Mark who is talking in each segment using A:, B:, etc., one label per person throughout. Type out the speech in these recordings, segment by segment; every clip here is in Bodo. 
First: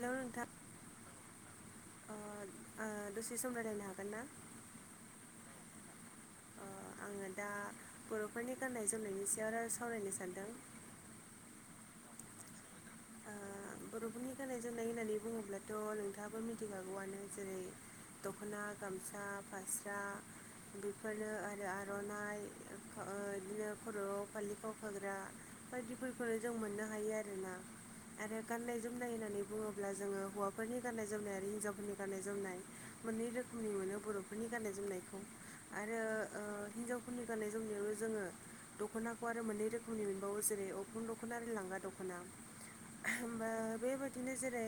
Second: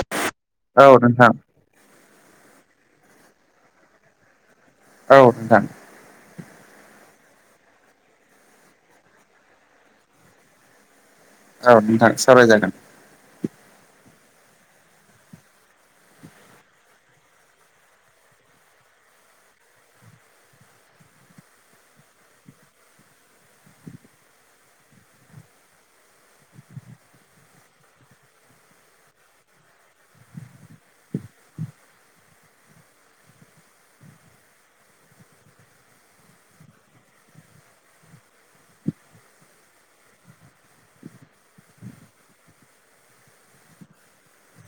A: हेल' नोंथा
B: औ नोंथां
A: अ आ दसे सम रायलायनो हागोन ना?
B: औ नोंथां।
A: ओ आङो दा बर'फोरनि गाननाय जोमनायनि सायाव राय सावरायनो सानदों।
B: औ नोंथां सावराय जागोन।
A: ओ बर'फोरनि गाननाय जोमनाय होननानै बुङोब्लाथ' नोंथाबो मिथिखागौआनो जेरै दख'ना, गामसा, फास्रा बिफानो आरो आर'नाइ खा ओ बिदिनो खर'आव फालि खावखाग्रा। बायदिफोरखौ जों मोननो हायो आरोना आरो गाननाय जोमनाय होननानै बुङोब्ला जोङो हौवाफोरनि गाननाय जोमनाय आरो हिनजावफोरनि गाननाय जोमनाय मोननै रो खोमनि मोनो बर'फोरनि गाननाय जोमनायखौ आरो ओ हिनजावफोरनि गाननाय जोमनायावनो जोङो दख'नाखौ आरो मोननै रोखोमनि मोनबावो जेरै अग्रं दख'ना आरो लांगा दख'ना। होमबा बेबायदिनो जेरै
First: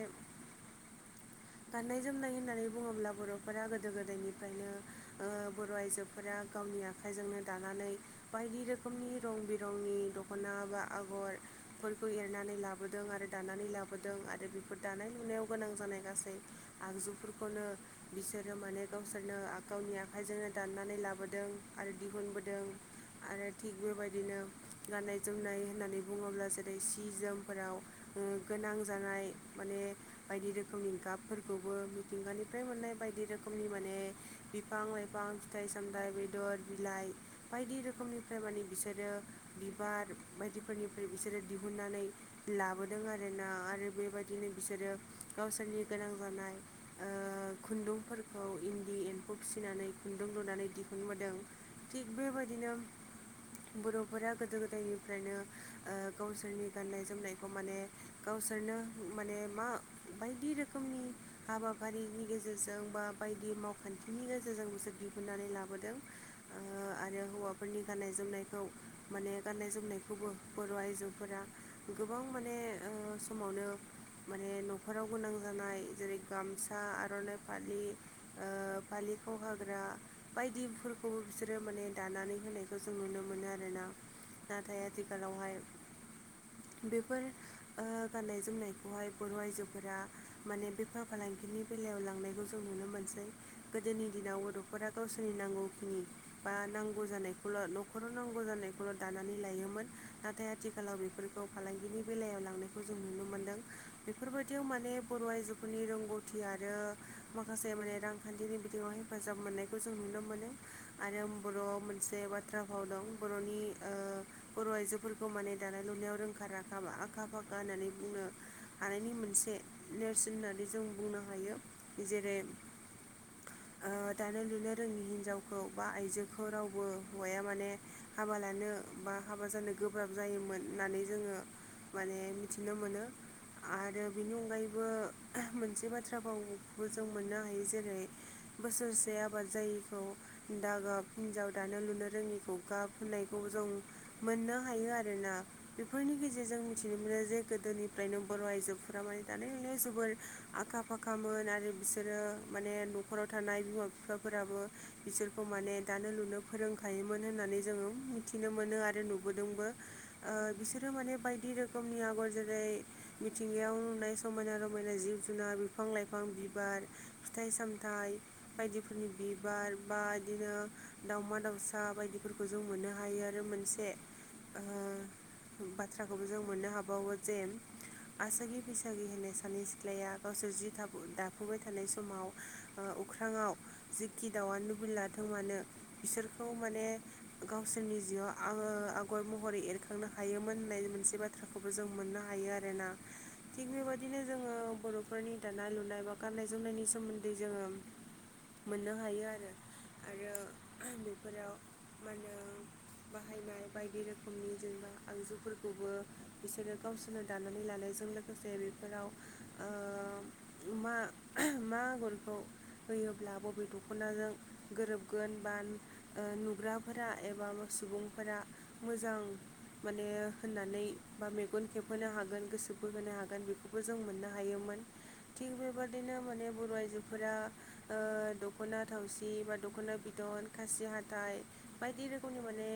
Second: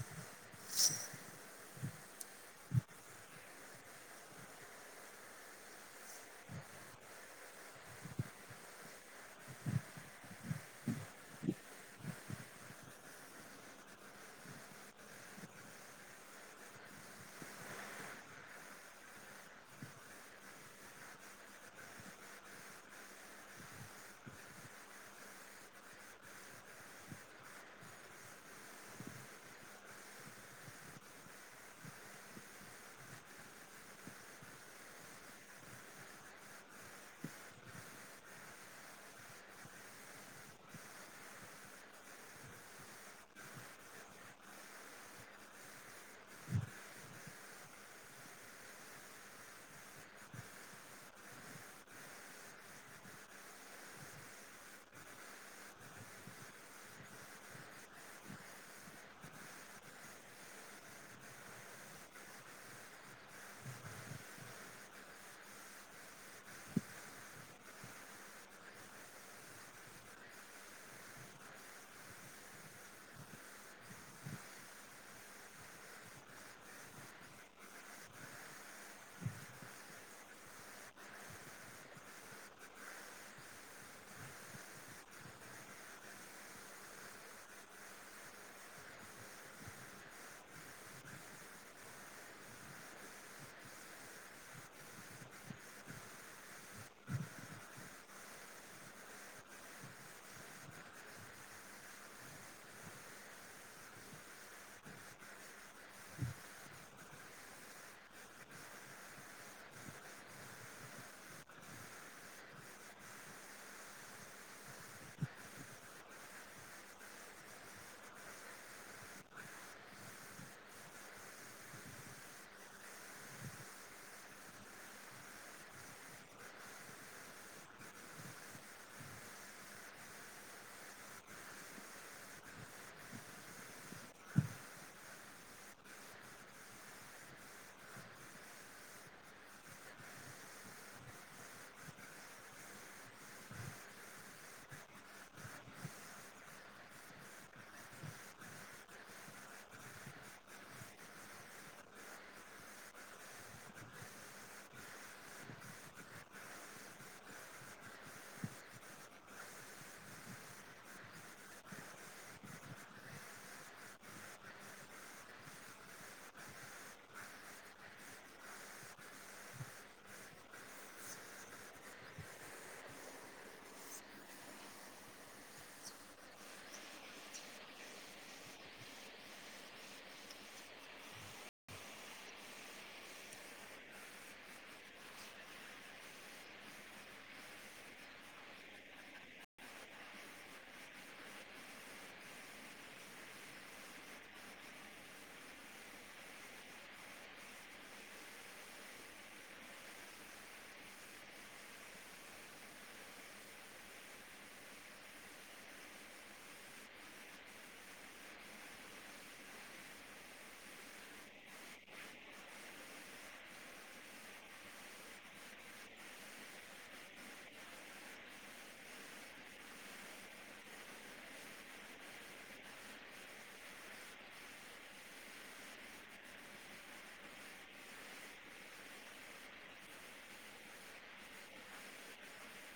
A: गाननाय जोमनाय होननानै बुङोब्ला बर'फोरा गोदो गोदायनिफ्रायनो ओ बर' आइजोफोरा गाव गावनि आखाइजोंनो दानानै बायदि रोखोमनि रं बिरंनि दख'ना बा आगर फोरखौ एरनानै लाबोदों आरो दानानै लाबोदों आरो बिफोर दानाय लुनायाव गोनां जानाय गासै आगजुफोरखौनो बिस सोरो माने गावसोरनो आ गावनि आखाइजोंनो दाननानै लाबोदों आरो दिहुनबोदों आरो थिग बेबायदिनो गाननाय जोमनाय होननानै बुङोब्ला जेरै सि जोमफोराव ओ गोनां जानाय माने बायदि रोखोमनि गाबफोरखौबो मिथिंगानिफ्राय मोननाय बायदि रोखोमनि माने बिफां लाइफां फिथाइ सामथाय बेदर बिलाइ बायदि रो खोमनिफ्राय माने बिसोरो बिबार बायदिफोरनिफ्राय बिसोरो दिहुननानै लाबो दों आरोना आरो बेबायदिनो बिसोरो गावसोरनि गोनां जानाय ओ खुन्दु दुंफोरखौ इन्दि एम्फौ फिसिनानै खुन्दुं लुनानै दिहुनबोदों। थिक बेबायदिनो बर'फोरा गोदो गोदायनिफ्रायनो ओ गावसोरनि गाननाय जोमनायखौ माने गावसोरनो माने मा बायदि रोखोमनि हाबाफारिनि गेजेरजों बा बायदि मावखान्थिनि गेजेरजों बिसोर दिहुननानै लाबोदों। ओ आरो हौवाफोरनि गाननाय जोमनायखौ माने गाननाय जोमनायखौबो बर' आइजोफोरा गोबां माने ओ समावनो माने न'खराव गोनां जानाय जेरै गामसा आर'नाइ फालि ओ फालि बेखौ हाग्रा बायदिफोरखौबो बिसोरो माने दानानै होनायखौ जों नुनो मोनो आरोना। नाथाय आथिखालावहाय बेफोर ओ गाननाय जोमनायखौहाय बर' आइजोफोरा माने बेफार फालांगिनि बेलायाव लांनायखौ जों नु नो मोनसै। गोदोनि दिनाव गथ'फोरा गावसोरनि नांगौखिनि बा नांगौ जानायखौल' न'खराव नांगौ जानायखौल' दानानै लायोमोन। नाथाय आथिखालाव बेफोरखौ फालांगिनि बेलायाव लांनाय खौ जों नुनो मोनदों। बेफोरबायदियाव माने बर' आइजोफोरनि रोंगौथि आरो माखासे माने रांखान्थिनि बिथिङाव हेफाजाब मोननायखौ जों नुनो मोनो आरो बर'आव मोनसे बाथ्रा फा फावाव दं। बर'नि‌ ओ बर' आइजोफोरखौ माने दानाय लुनायाव रोंखा राखा बा आखा फा होननानै बुंनो हानायनि मोनसे नेरसोन होननानै जों बुंनो हायो जेरै। [unintelligible] दानो लुनो रोङि हिनजावखौ बा आइजोखौ रावबो हौवाया माने हाबा लानो बा हाबा जानो गोब्राब जायोमोन होननानै जोङो माने मिथिनो मोनो। आरो बेनि अनगायैबो मोनसे बाथ्राफोरावबो जों मोननो हायो जेरै बोसोरसे आबाद जायैखौ दा गाब हिनजाव दानो लुनो रोङिखौ गाब होननायखौ। ज मोननो हायो आरोना बेफोरनि गेजेरजों मिथिनो जे गोदोनिफ्रायनो बर' आइजोफोरा माने दानाय लुनाय जोबोर आखा फाखामोन आरो बिसोरो। माने न'खराव थानाय बिमा बिफाफोराबो बिसोरखौ माने दानो लुनो फोरोंखायोमोन। नानै ज मिनो मोन आरो नुदोंबो बिसोरो माने बायदि रोखोमनि। आगर जेरै मिथिंगायाव नुनाय समायना रमायना जिब-जुनार, बिफां-लाइफां बिबार फिथाइ सामथाइ बायदिफोरनि बिबार बा बिदिनो दाावमा दाउसा बायदि मोननो हायो आरो मोनसे बाथ्राखौबो जों मोननो ह बाव जे आसागि बैसागि होननाय सानै सिख्लाया गावसोर जि दाफुबाय थानाय समाव अख्राांाव जेखि दाउआ लुबैलाथों मानो बिसोरखौ माने गावसोरनि। बिाव आङो आगर महरै एरखांनो हायोमोन होननाय मोनसे बाथ्राखौ। खौबो जों मोननो हायो आरोना। थिग बेबायदिनो जोङो बर'फोरनि दानाय लुनाय बा गाननाय जोमनायनि सोमोन्दै जोङो। मोननो हायो आरो आरो बेफोराव मा होनो बाहायनाय बायदि रोखोमनि जेनेबा आगजुफोरखौबो। बिसोरो गावसोरनो दानानै लानायजों लोगोसे बेफोराव अमा मा आगरखौ होयोब्ला बबे दख'नाजों गोरोबगोन बा नुग्राफोरा एबा सुबुंफोरा मोजां माने होननानै। बा मेगन खेबहोनो हागोन गोसो बोहोनो हागोन बेखौबो जों मोननो हायोमोन थिग बेबदिनो बिदिनो माने बर' आइजोफोरा दख'ना थावसि बा दख'ना बिदन खासि ह नाथाय बायदि रोखोमनि माने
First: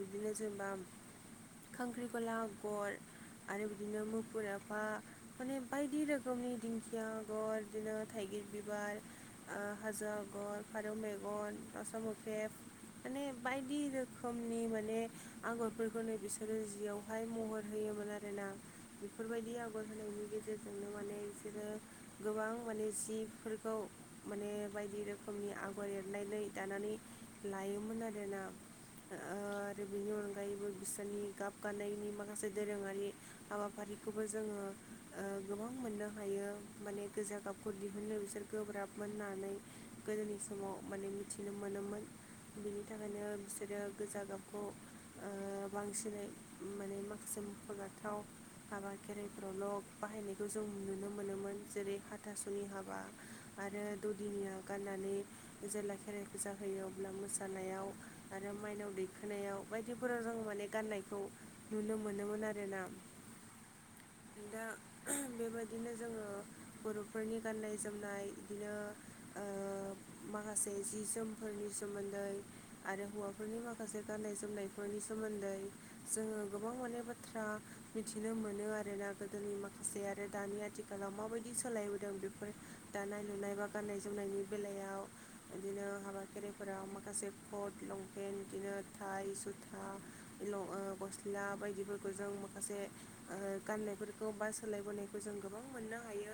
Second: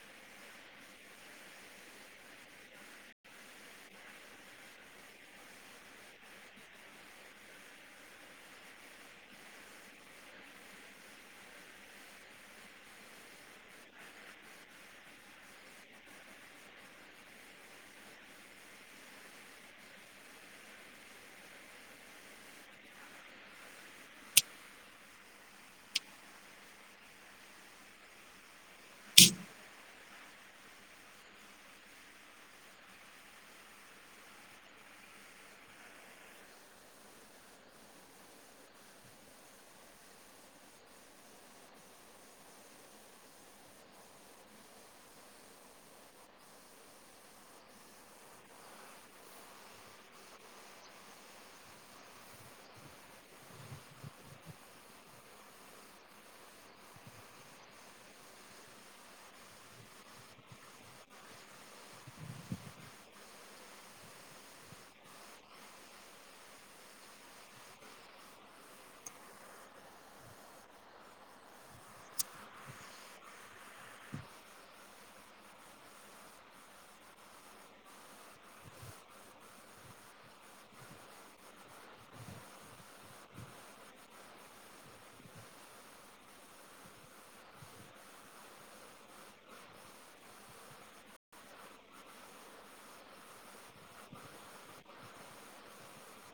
A: बिदिनो जेनेबा खख्रि गला गर आरो बिदिनो मुफुर एफा माने बायदि रोखोमनि दिंखिया आगर बिदिनो थाइगं गिरबिबार हाजो आगर फारौ मेगन रसामुफे माने बायदि रोखोमनि माने आगरफोरखौ दिनै बिसोरो जियावहाय महर होयोमोन आरो ना बेफोरबायदि आगर होनायनि गेजेरजोंनो। माने बिसोरो गोबां माने जिफोरखौ माने बायदि रोखोमनि आगायारि लेरनानै दानानै लायोमोन आरोना।
B: थ
A: बिनो गायबो। बिसनि गाबगानायनि माखासे दोरोङारि हाबाफारिखौबो जोङो गोबां। मोननो हायो माने गोजा गाबखौ दिहुननो बिसोर गोब्राब मोननानै गोदोनि समाव। माने मिथिनो मोनोमोन बिनि थाखायनो बिसोरो गोजा गाबखौ बांसिनै माने माखासे मख'जाथाव हाबा खेराइफोरावल' बाहायनायखौ जों नुनो मोनोमोन जेरै हाथासुनि हाबा आरो ददिनिया गाननानै। जेब्ला खेराइ फुजा होयो अब्ला मोसानायाव आरो माइनाव दैखोनायाव बायदिफोराव जों माने। नुनो मोनोमोन आरो ना दा बेबायदिनो जोङो बर'फोरनि गाननाय जोमनाय बिदिनो। माखासे जि जोमफोरनि सोमोन्दै आरो हौवाफोरनि माखासे गान गनाय जोमनायफोरनि सोमोन्दै। जोङो गोबां माने बाथ्रा मिथिनो मोनो आरोना गोदोनि माखासे आरो दानि आरो। आथिखालाव माबायदि सोलायबोदों बेफोर दानाय लुनाय बा गाननाय जोमनायनि बेलायाव। बिदिनो हाबा खेराइफोराव माखासे पट लंपेन् बिदिनो थाइ जुथा गस्ला बायदिफोरखौ जों माखासे गाननायफोरखौ बा सोलायबोनायखौ। जों गोबां मोननो हायो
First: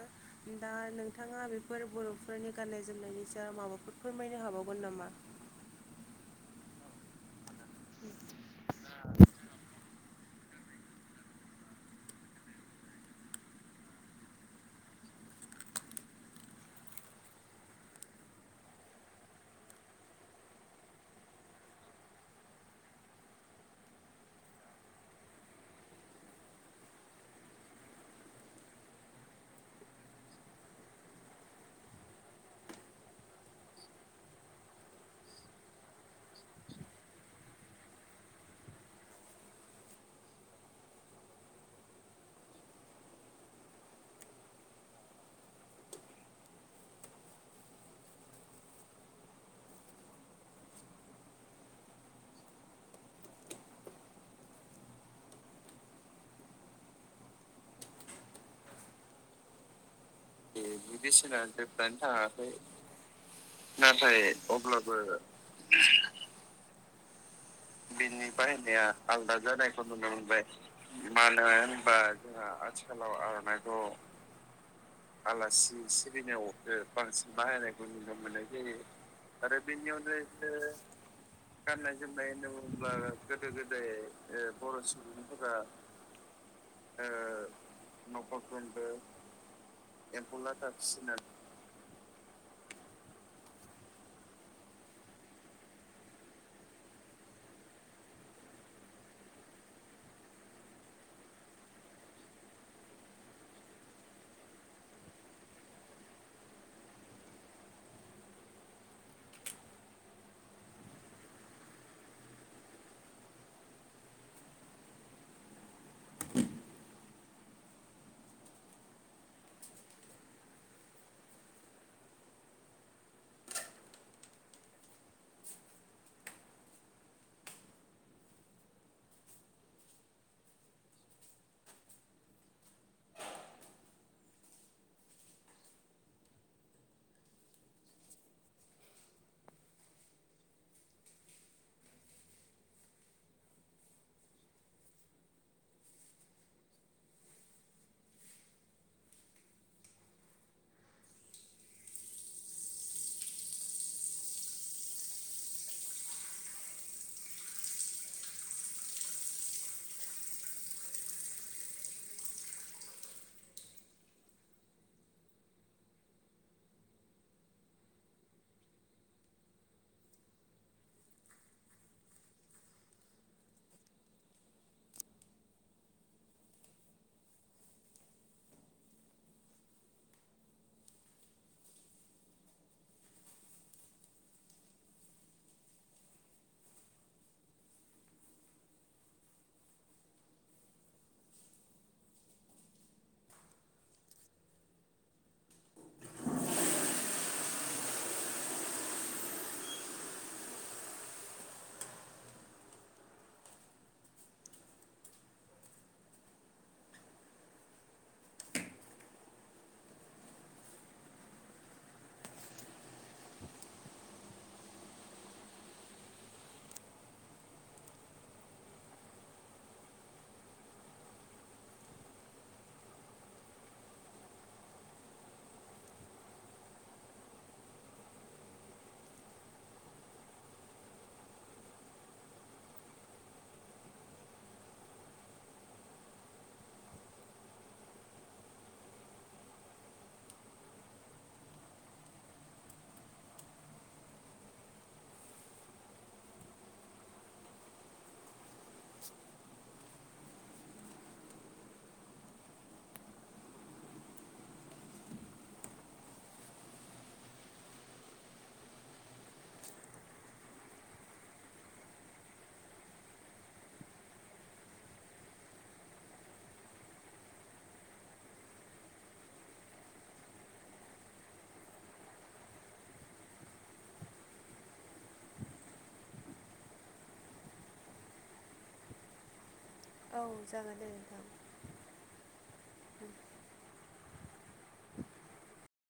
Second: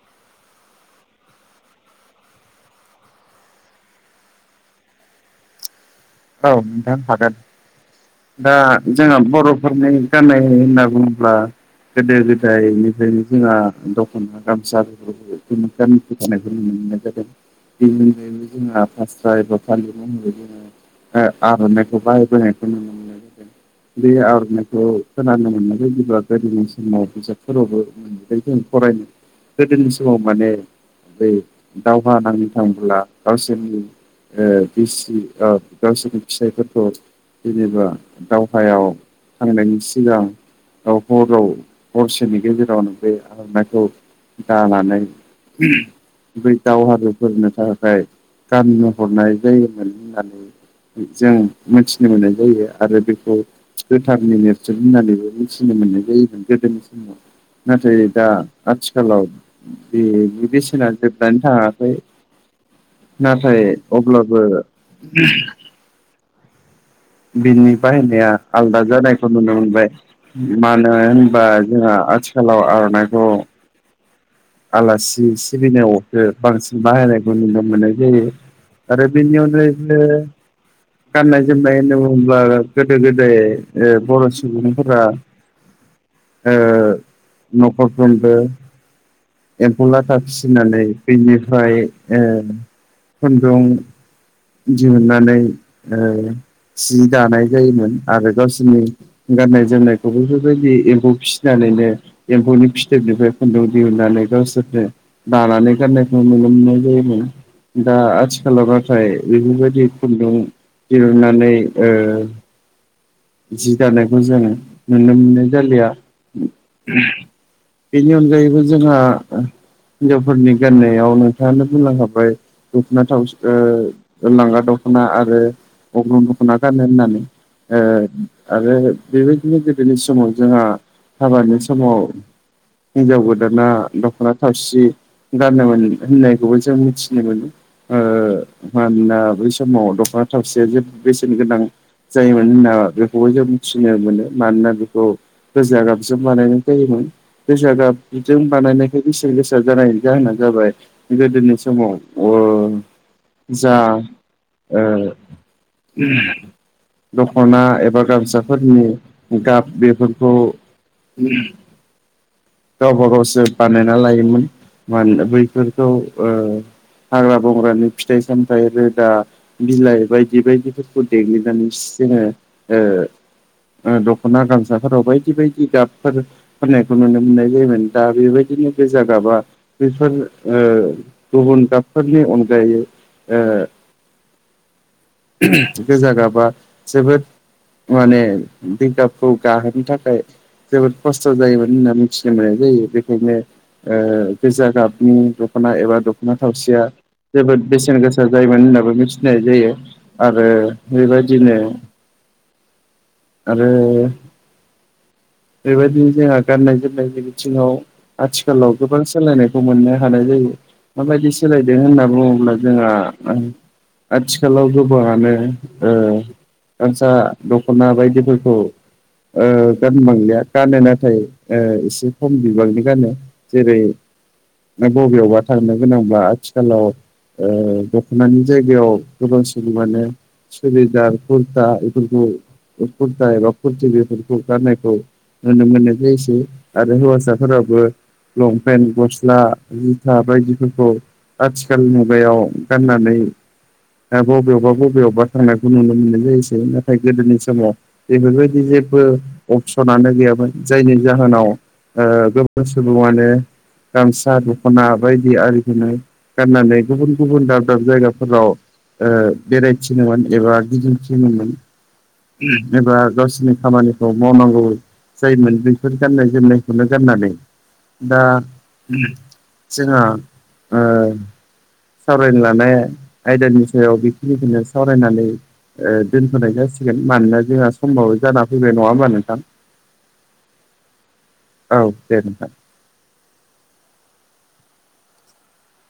A: दा नोंथाङा बेफोर बर'फोरनि गान्नाय जोमनायनि सायाव माबाफोरखौ फोरमायनो हाबावगोन नामा
B: औ नोंथां हागोन दा जोंहा बर'फोरनि गाननाय होनना बुङोब्ला गोदो गोदायनिफ्रायनो जोंहा दख'ना गामसाफोरखौ गामि फखानायफोर न मोनो नाय जादों बेबो जोंहा फास्रायब थालिर महरै जोङो आर'नानायखौ बाहाय बोनायखौ नुनो मोननाय बे आर'नाइखौ खोनानो मोननाय बायदिब्ला गोदोनि समाव बिजाबफोरावबो मोनबाय जों फरायनो गोदोनि समाव माने बे दावहा नांनो थांब्ला गावसोरनि बिसि गावसोरनि फिथाइफोरखौ जेनेबा दावहायाव थांनायनि सिगां हराव हरसेनि गेजेरावनो बे आरनाखौ दानानै ह बै दावहारुफोरनो थाखाय गाननो हरनाय जायोमोन होननानै जों मिथिनो मोननाय जायो आरो बेखौ गोथारनि नेरसोन होननानैबो मिथिनो मोनो मोननाय जायोमोन गोदोनि समाव नाथाय दा आथिखालाव दे बिदिसेना
A: बेनि
B: जोबनानै
A: बेसेना
B: थाङाखै
A: जोबनानै थाङाखै
B: नाथाय
A: नाथाय
B: अब्लाबो
A: अब्लाबो
B: बिनि
A: बेनि
B: बाहायनाया आलादा
A: बाहायनाया
B: जानायखौ
A: आलादा
B: नुनो
A: जानायखौ
B: मोनबाय
A: नुनो मोनबाय
B: मानो
A: मानो
B: होनबा
A: होनबा
B: जोंहाथि
A: आथिखालाव आर'नायखौ
B: आलासि सिबिनायावख
A: सिबिनायावसो
B: बांसिन
A: बांसिन
B: बाहायनायखौ नुनो
A: बाहायनायखौ
B: मोननाय
A: नुनो
B: जायो
A: मोननाय जायो
B: आरो बेनि
A: आरो बेनि
B: अनगायैबो
A: अनगायैबो
B: गाननाय जोमनाय
A: गाननाय
B: होनना
A: जोमनाय
B: बुङोब्ला
A: होनना बुङोब्ला
B: गोदाय
A: गोदो गोदाय
B: ओ बर'
A: बर'
B: सुबुंफोरा
A: सुबुंफोरा ओ
B: न'खरफ्रोमबो
A: नखरफ्रोमबो
B: एम्फौ लाथा
A: एम्फौ लाथा
B: फिसिनानै
A: फिसिनानै
B: बेनिफ्राय ए खुन्दुं दिहुननानै ओ सि दानाय जायोमोन आरो गावसोरनि गाननाय जोमनायखौबो बेफोरबायदि एम्फौ फिसिनानैनो एम्फौनि फिथोबनिफ्राय खुन्दुं दिहुननानै गावसोरनो दानानै गाननायखौ नुनो मोननाय जायोमोन दा आथिखालाव नाथाय बेफोरबायदि खुन्दुं दिरुननानै जि जानायखौ जोंङो नुनो मोननाय जालिया बेनि अनगायैबो जोंहा हिनजावफोरनि गाननायाव नोंथाङानो बुंलांखाबाय दख'ना थावसि ओ लांगा दख'ना आरो अग्रं दख'ना गानो होननानै ओ आरो बेबायदिनो गोदोनि समाव जोंहा हाबानि समाव हिनजाव गोदाना दख'ना थावसि गाननो मोन होननायखौबो जों मिथिनो मोनो। ओ मानोना बै समाव दख'ना थावसिया जेबो बेसेन गोनां जाय मानोना बयबो जों मिथिनो मोनो। मानोना बेखौ गोजा गाबजों बानायनाय जायोमोन गोजा गाब जों बानायनायखाय बेसेन गोसा जानायनि जाहोना जाबाय गोदोनि समाव जा ओ दख'ना एबा गामसाफोरनि गाब बेफोरखौ गावबा गावसो बानायना लायोमोन मान बैफोरखौ ओ हाग्रा बंग्रानि फिथाइ सामथाइ रोदा बिलाइ बायदि बायदिफोरखौ देग्लिनानै जोङो ओ दख'ना गामसाफोराव बायदि बायदि गाबफोर फोनायखौ नुनो मोननाय जायोमोन दा बेबायदिनो बे जागाबा बेफोर गुबुन गाबफोरनि अनगायै ओ
A: [inaudible]
B: गोजा गाबा जोबोद माने बे गाबखौ गाहोनो थाखाय जोबोद खस्थ' जायोमोन होनना मिथिनो मोननाय जायो। बेखायनो गोजा ओ गाबनि दख'ना एबा दख'ना थावसिया जोबोद बेसेन गोसा जायोमोन होननाबो मिथिनाय जायो आरो। बेबायदिनो
A: [inaudible]
B: आरो बेबायदिनो जोंहा गाननाय जोमनायनि बिथिङाव आथिखालाव गोबां सोलायनायखौ मोननो हानाय जायो। माबायदि सोलायदों होनना बुङोब्ला जोंहा आथिखालाव गोबाङानो ओ गामसा दख'ना बायदिफोरखौ ओ गानबांलिया गानो नाथाय एसे खम बिबांनि गानो। जेरै नों बबेयावबा थांनो गोनांबा आथिखालाव ओ दख'नानि जायगायाव गोबां सुबुङानो सुरिदार कुरथा बेफोरखौ खुरता एबा खुरति बेफोरखौ गाननायखौ नुनो मोननाय जायोसै आरो हौवासाफोराबो लंपेन्ट गस्ला जुथा बायदिफोरखौ आथिखाल मुगायाव गाननानै बबेयावबा बबेयावबा थांनायखौ नुनो मोननाय जायोसै। नाथाय गोदोनि समाव बेफोरबायदि जेबो अपसनानो गैयामोन। जायनि जाहोनाव गोबां सुबुङानो गामसा दख'ना बायदि आरि गाननानै गुबुन गुबुन दाब दाब जायगाफोराव ओ बेरायथिङोनोमोन एबा गिदिं थिङोनोमोन। एबा गावसिनि खामानिखौ मावनांगौ जायोन बेफोर गाननाय जोमनायखौनो गाननानै दा जोंहा ओ सावरायनो लानाय आयदानि सायाव बेखिनिखौनो सावरायनानै दोनथ'नाय जासिगोन मानोना जोंहा समबाबो जाना फैबाय नङा होमबा नोंथां?
A: औ जागोन दे नोंथां
B: औ दे नोंथां
A: [inaudible]